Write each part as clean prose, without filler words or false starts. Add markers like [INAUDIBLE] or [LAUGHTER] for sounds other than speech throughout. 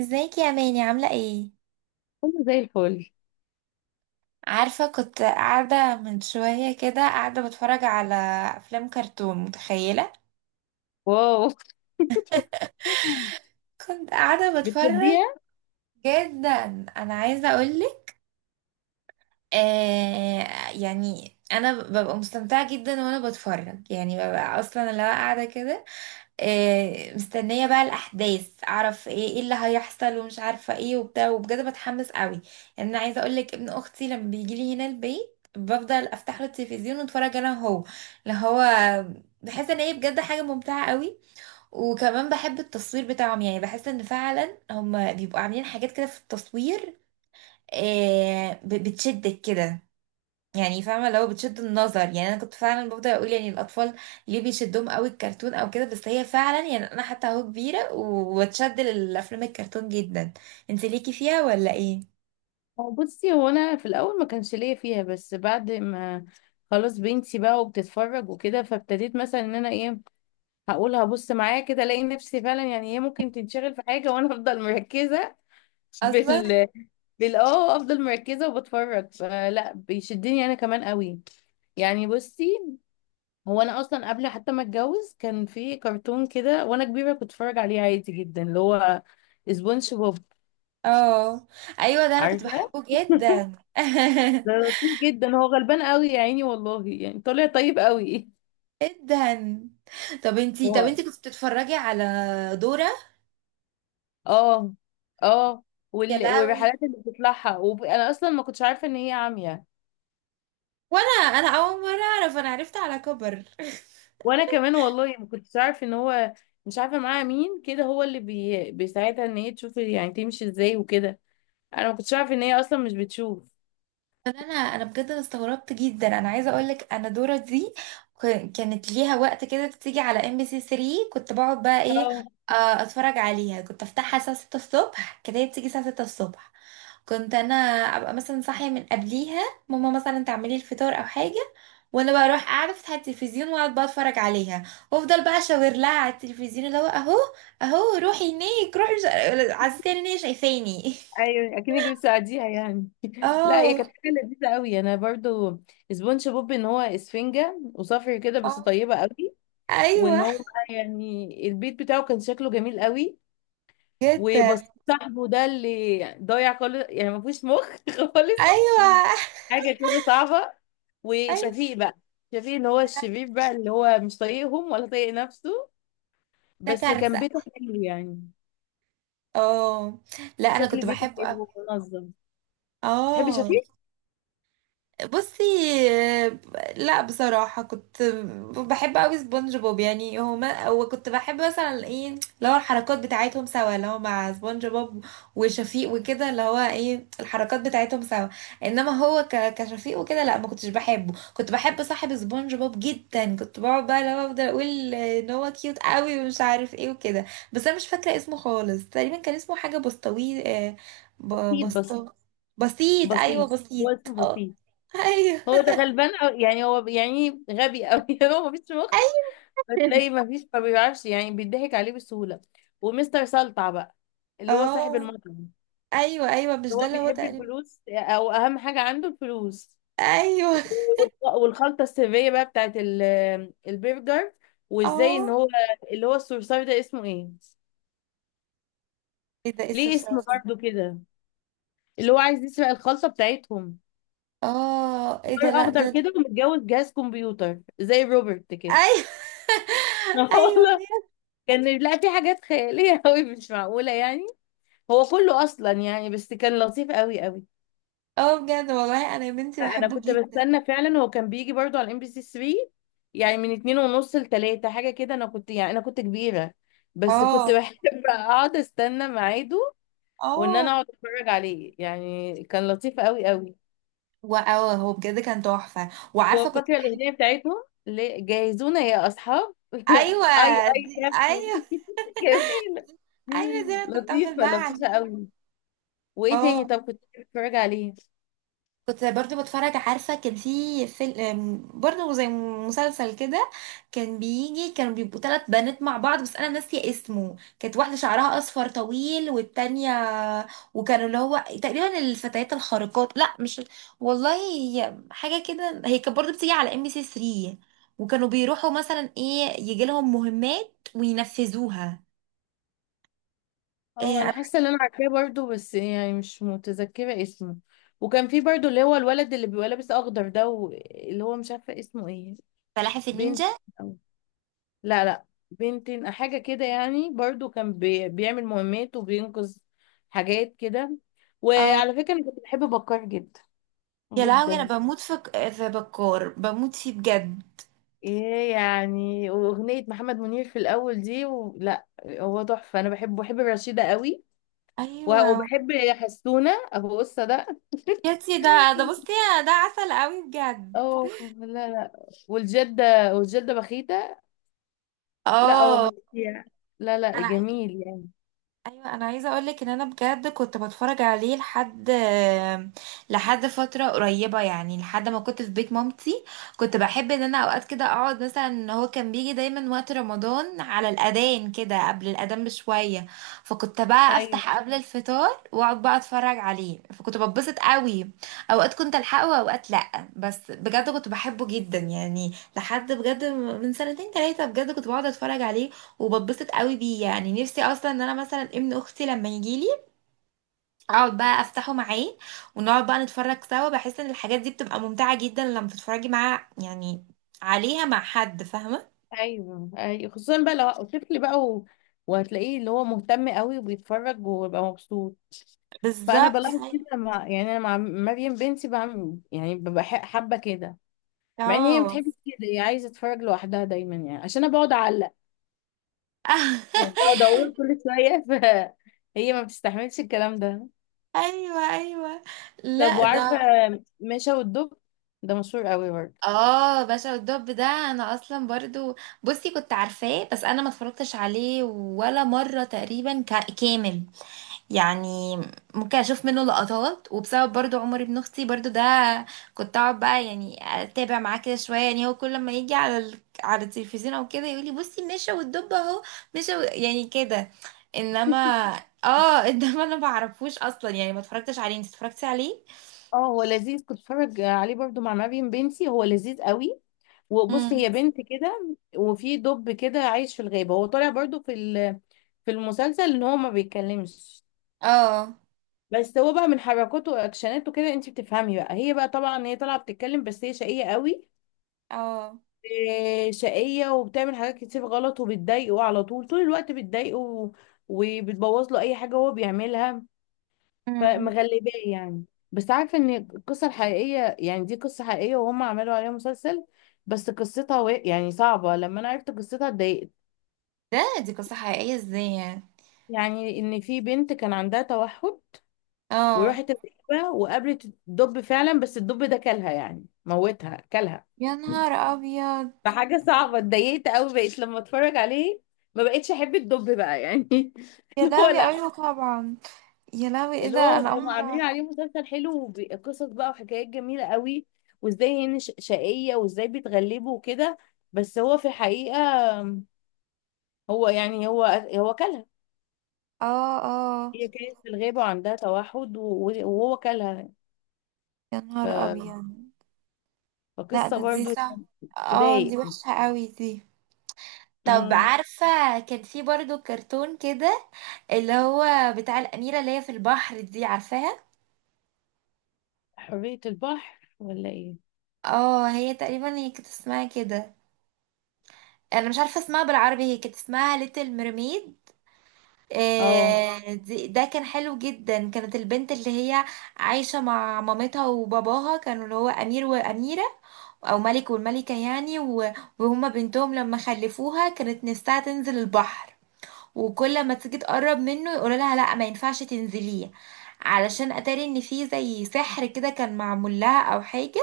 ازيك يا ماني عاملة ايه؟ كله زي الفل. عارفة كنت قاعدة من شوية كده قاعدة بتفرج على أفلام كرتون متخيلة؟ واو. [LAUGHS] كنت قاعدة بتفرج بتحبيها؟ جدا. أنا عايزة أقولك آه. يعني أنا ببقى مستمتعة جدا وأنا بتفرج، يعني ببقى أصلا اللي هو قاعدة كده. مستنية بقى الأحداث، أعرف إيه إيه اللي هيحصل ومش عارفة إيه وبتاع، وبجد بتحمس قوي. يعني أنا عايزة أقولك ابن أختي لما بيجيلي هنا البيت بفضل أفتح له التلفزيون وأتفرج أنا وهو اللي هو، بحس إن هي بجد حاجة ممتعة قوي. وكمان بحب التصوير بتاعهم، يعني بحس إن فعلا هم بيبقوا عاملين حاجات كده في التصوير. بتشدك كده، يعني فاهمه لو بتشد النظر. يعني انا كنت فعلا بفضل اقول يعني الاطفال ليه بيشدهم قوي الكرتون او كده، بس هي فعلا يعني انا حتى اهو كبيره واتشد للافلام الكرتون جدا. انت ليكي فيها ولا ايه؟ هو، بصي، هو انا في الاول ما كانش ليا فيها، بس بعد ما خلاص بنتي بقى وبتتفرج وكده، فابتديت مثلا ان انا ايه، هقول هبص معايا كده، الاقي نفسي فعلا يعني هي ممكن تنشغل في حاجه وانا [LAUGHS] افضل مركزه في اصلا. ال بال اه افضل مركزه وبتفرج، فلا بيشدني انا كمان قوي. يعني بصي، هو انا اصلا قبل حتى ما اتجوز كان في كرتون كده وانا كبيره كنت اتفرج عليه عادي جدا، اللي هو سبونج بوب، اه ايوه، ده انا كنت عارفه؟ بحبه جدا ده [LAUGHS] لطيف جدا، هو غلبان قوي يا عيني، والله يعني طالع طيب قوي. جدا. طب انتي طب هو انتي كنت بتتفرجي على دورة؟ اه اه يا لهوي. والرحلات اللي بتطلعها، انا اصلا ما كنتش عارفه ان هي عمياء. وانا، انا اول مره اعرف، انا عرفت على كبر. وانا كمان والله ما كنتش عارفه ان هو مش عارفه معاها مين كده، هو اللي بيساعدها ان هي تشوف يعني تمشي ازاي وكده. انا ما كنتش عارفه ان هي اصلا مش بتشوف. طب انا بجد أنا استغربت جدا. انا عايزه اقول لك انا دورة دي كانت ليها وقت كده، بتيجي على MBC 3. كنت بقعد بقى ايه، اه، آه، اتفرج عليها. كنت افتحها الساعه 6 الصبح، كانت هي بتيجي الساعه 6 الصبح. كنت انا ابقى مثلا صاحيه من قبليها، ماما مثلا تعملي الفطار او حاجه، وانا بقى اروح قاعده افتح التلفزيون واقعد بقى اتفرج عليها. وافضل بقى اشاور لها على التلفزيون اللي هو اهو، اهو روحي هناك، روحي عزيزتي ان هي شايفاني [LAUGHS] ايوه، اكنك بتساعديها يعني. [LAUGHS] لا هي اه. كانت حاجه لذيذه قوي، انا برضو سبونج بوب ان هو اسفنجه وصفر كده بس اه طيبه قوي. وان ايوه، هو بقى يعني البيت بتاعه كان شكله جميل قوي، بجد. وبس. صاحبه ده اللي ضايع خالص يعني ما فيهوش مخ [LAUGHS] خالص، ايوه حاجه كده صعبه. ايوه وشفيق بقى، شفيق اللي هو الشبيب بقى، اللي هو مش طايقهم ولا طايق نفسه، ده بس كان كارثه. بيته حلو يعني. اه لا انا كنت شكل بيته بحبه قوي. حلو ومنظم. بتحبي اه، شفيق؟ بصي. آه، لا بصراحة كنت بحب قوي سبونج بوب، يعني هما. وكنت بحب مثلا ايه اللي هو الحركات بتاعتهم سوا اللي هو مع سبونج بوب وشفيق وكده، اللي هو ايه الحركات بتاعتهم سوا. انما هو كشفيق وكده لا ما كنتش بحبه. كنت بحب صاحب سبونج بوب جدا، كنت بقعد بقى اللي هو افضل اقول ان هو كيوت قوي ومش عارف ايه وكده. بس انا مش فاكرة اسمه خالص، تقريبا كان اسمه حاجة بسطوي. بسيط، بس بسطو. بسيط، ايوه بسيط. هو بسيط. اسمه آه. بسيط. ايوه هو ده غلبان، أو يعني هو يعني غبي قوي، [LAUGHS] هو مفيش مخ. ايوه بتلاقي ما فيش، ما بيعرفش يعني، بيضحك عليه بسهولة. ومستر سلطع بقى [LAUGHS] اللي هو صاحب اه المطعم، ايوه ايوه، مش ده هو اللي هو بيحب تقريبا؟ الفلوس او اهم حاجة عنده الفلوس. ايوه. والخلطة السرية بقى بتاعت البرجر. وازاي ان اه هو اللي هو الصرصار ده اسمه ايه، ايه ده، ايه ليه اسم الصرصار ده؟ برضه كده، اللي هو عايز يسرق الخلطة بتاعتهم. اه ايه ده، صار لا اخضر ده كده ومتجوز جهاز كمبيوتر زي روبرت كده. ايوه [LAUGHS] [LAUGHS] والله، ايوه. كان لا، في حاجات خيالية قوي مش معقولة يعني. هو كله اصلا يعني، بس كان لطيف قوي قوي. اه بجد والله انا يا بنتي لا انا بحبه كنت جدا. بستنى فعلا، هو كان بيجي برضو على MBC 3 يعني من اتنين ونص لتلاتة حاجه كده، انا كنت يعني انا كنت كبيره بس كنت اه. بحب [LAUGHS] اقعد استنى ميعاده وان اه انا اقعد اتفرج عليه، يعني كان لطيف قوي قوي. واه هو بجد كان تحفه. وعارفه كنت، وفاكره الاغنيه بتاعتهم، جهزونا يا اصحاب، [LAUGHS] ايوه اي اي دي. كابتن. ايوه [LAUGHS] جميله، ايوه زي ما كنت افضل لطيفه، بقى لطيفه عليه. قوي. وايه تاني اه طب كنت بتتفرج عليه؟ كنت برضو بتفرج. عارفة كان في فيلم برضو زي مسلسل كده، كان بيجي كانوا بيبقوا ثلاث بنات مع بعض بس أنا ناسية اسمه. كانت واحدة شعرها أصفر طويل، والتانية، وكانوا اللي هو تقريبا الفتيات الخارقات، لا مش والله. هي حاجة كده هي كانت برضو بتيجي على ام بي سي 3، وكانوا بيروحوا مثلا ايه يجي لهم مهمات وينفذوها. إيه اه انا أنا. حاسه ان انا عارفاه برضو بس يعني مش متذكره اسمه. وكان في برضو اللي هو الولد اللي بيبقى لابس اخضر ده، اللي هو مش عارفه اسمه ايه، فلاحف بنت النينجا. أو، لا لا، بنتين حاجه كده يعني، برضو كان بيعمل مهمات وبينقذ حاجات كده. وعلى فكره انا كنت بحب بكار جدا، يا لهوي أنا جدا. بموت في بكار، بموت فيه بجد. ايه يعني واغنيه محمد منير في الاول دي، و... لا هو تحفه، انا بحبه، بحب رشيده قوي، أيوة. وبحب حسونه ابو قصه ده. يا [LAUGHS] تي ده، ده بصي ده عسل قوي بجد. اه، لا لا، والجدة، والجدة بخيتة، لا هو اه فظيع، لا لا انا عايزه. جميل يعني. ايوه انا عايزه اقولك ان انا بجد كنت بتفرج عليه لحد فتره قريبه، يعني لحد ما كنت في بيت مامتي. كنت بحب ان انا اوقات كده اقعد مثلا، هو كان بيجي دايما وقت رمضان على الاذان كده، قبل الاذان بشويه. فكنت بقى ايوه، افتح قبل الفطار واقعد بقى اتفرج عليه فكنت بتبسط قوي. اوقات كنت الحقه واوقات لا. بس بجد كنت بحبه جدا يعني، لحد بجد من سنتين ثلاثه بجد كنت بقعد اتفرج عليه وبتبسط قوي بيه. يعني نفسي اصلا ان انا مثلا ابن اختي لما يجيلي اقعد بقى افتحه معاه ونقعد بقى نتفرج سوا. بحس ان الحاجات دي بتبقى ممتعة جدا لما تتفرجي معاه يعني، عليها مع حد، فاهمة؟ ايوه، ايوه، خصوصا بقى لو طفل بقى، وهتلاقيه اللي هو مهتم قوي وبيتفرج وبيبقى مبسوط. فانا بالظبط بلاحظ أيوة. كده مع يعني انا مع مريم بنتي بعمل يعني ببقى حابه كده، مع ان هي ما اه بتحبش كده، هي عايزه تتفرج لوحدها دايما يعني، عشان انا بقعد اعلق يعني، [LAUGHS] بقعد اقول كل شويه، فهي [LAUGHS] ما بتستحملش الكلام ده. ايوه ايوه. طب لا وعارفه، ده. مشا والدب، ده مشهور قوي برضه. اه باشا والدب، ده انا اصلا برضو بصي كنت عارفاه بس انا ما اتفرجتش عليه ولا مرة تقريبا كامل يعني. ممكن اشوف منه لقطات، وبسبب برضو عمر ابن اختي برضو ده كنت اقعد بقى يعني اتابع معاه كده شويه. يعني هو كل ما يجي على على التلفزيون او كده يقول لي بصي مشى والدب اهو، مشى يعني كده. انما اه [LAUGHS] انما انا ما بعرفوش اصلا، يعني ما اتفرجتش عليه. انت اتفرجتي عليه؟ اه هو لذيذ، كنت بتفرج عليه برضو مع مريم بنتي، هو لذيذ قوي. وبص، هي امم بنت كده وفي دب كده عايش في الغابة، هو طالع برضو في المسلسل ان هو ما بيتكلمش، اه. بس هو بقى من حركاته واكشناته كده انت بتفهمي بقى، هي بقى طبعا هي طالعة بتتكلم بس هي شقية قوي، اه. إيه، شقية وبتعمل حاجات كتير غلط وبتضايقه على طول، طول الوقت بتضايقه وبتبوظ له اي حاجة هو بيعملها، مم. فمغلباه يعني. بس عارفه ان القصه الحقيقيه، يعني دي قصه حقيقيه وهم عملوا عليها مسلسل، بس قصتها و... يعني صعبه، لما انا عرفت قصتها اتضايقت. ده دي قصه حقيقيه ازاي يعني؟ يعني ان في بنت كان عندها توحد، اه. وراحت الغابه وقابلت الدب فعلا، بس الدب ده كلها يعني، موتها كلها، يا نهار ابيض. فحاجه صعبه، اتضايقت قوي، بقيت لما اتفرج عليه ما بقتش احب الدب بقى يعني. [LAUGHS] يا اللي هو لهوي، لا، ايوه طبعا. يا لهوي ايه اللي ده، هو انا اول هم عاملين مره. عليه مسلسل حلو وقصص بقى وحكايات جميلة قوي، وازاي هن شقية وازاي بيتغلبوا وكده، بس هو في الحقيقة، هو يعني هو كلها، اه. اه. هي كانت في الغابة وعندها توحد وهو كلها. يا نهار ف- ابيض. لا فقصة ده دي برضو صح. يعني اه دي تضايق. وحشة قوي دي. طب أمم، عارفة، كان في برضو كرتون كده اللي هو بتاع الأميرة اللي هي في البحر دي، عارفاها؟ حرية البحر ولا ايه؟ اه، هي تقريبا هي كانت اسمها كده. أنا مش عارفة اسمها بالعربي، هي كانت اسمها ليتل ميرميد. اه، ده كان حلو جدا. كانت البنت اللي هي عايشة مع مامتها وباباها، كانوا اللي هو أمير وأميرة، او ملك والملكة يعني. وهما بنتهم لما خلفوها كانت نفسها تنزل البحر. وكل ما تيجي تقرب منه يقولوا لها لا ما ينفعش تنزليه، علشان اتاري ان في زي سحر كده كان معمول لها او حاجة.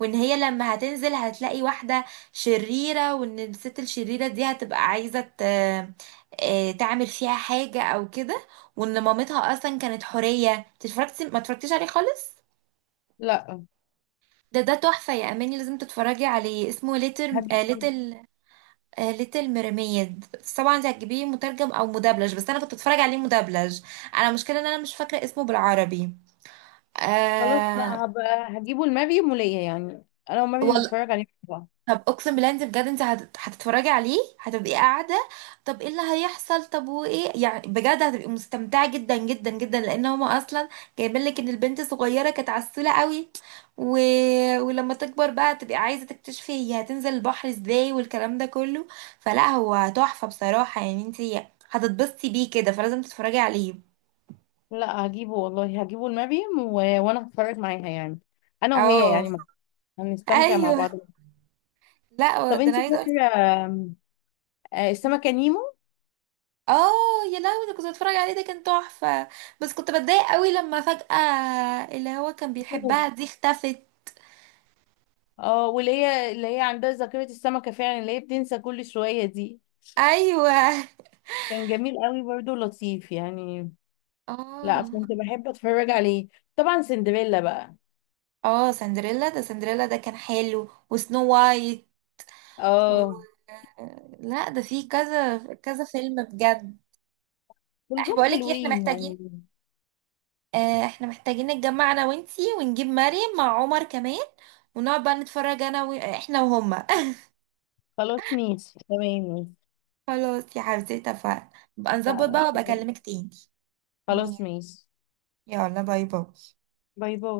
وان هي لما هتنزل هتلاقي واحدة شريرة، وان الست الشريرة دي هتبقى عايزة تعمل فيها حاجة او كده. وان مامتها اصلا كانت حورية. إنت اتفرجتي ما اتفرجتيش عليه خالص؟ لا ده تحفة يا أماني، لازم تتفرجي عليه. اسمه ليتل، هجيبه، آه ليتل ميرميد. طبعا انت هتجيبيه مترجم او مدبلج، بس انا كنت بتفرج عليه مدبلج. انا مشكله ان انا مش فاكره اسمه بالعربي. اه خلاص، لا آه. هبقى هجيبه لمريم وليا يعني، انا ومريم والله نتفرج عليه مع بعض. طب اقسم بالله، انت بجد انت هتتفرجي عليه هتبقي قاعده طب ايه اللي هيحصل؟ طب وايه يعني بجد هتبقي مستمتعه جدا جدا جدا، لان هما اصلا جايبين لك ان البنت صغيره كانت عسوله قوي و... ولما تكبر بقى تبقي عايزه تكتشفي هي هتنزل البحر ازاي، والكلام ده كله. فلا هو تحفه بصراحه، يعني انت هتتبسطي بيه كده، فلازم تتفرجي عليه. لا هجيبه والله، هجيبه المريم، و... وانا هتفرج معاها يعني، انا وهي اه يعني، هنستمتع مع ايوه. بعض. لا طب ده انا انت عايزه أقول. فاكره آم، السمكه نيمو؟ اه يا لهوي، ده كنت بتفرج عليه، ده كان تحفة. بس كنت بتضايق قوي لما فجأة اللي هو كان بيحبها دي اختفت. اه واللي هي اللي هي عندها ذاكره السمكه فعلا، اللي هي بتنسى كل شويه دي، ايوه. كان جميل قوي برضه لطيف يعني. لا اه. كنت بحب اتفرج عليه. طبعا سندريلا بقى. اه سندريلا، ده سندريلا ده كان حلو، وسنو وايت و... اه لا ده فيه كذا كذا فيلم بجد. احنا كلهم بقولك ايه، احنا حلوين يعني. محتاجين، احنا محتاجين نتجمع انا وانتي ونجيب مريم مع عمر كمان، ونقعد بقى نتفرج انا احنا وهما خلاص ماشي تمام. [LAUGHS] خلاص يا حبيبتي اتفقنا. بقى نظبط بقى، وابقى ماشي، اكلمك تاني. خلاص، ماشي. يلا باي باي باي باي.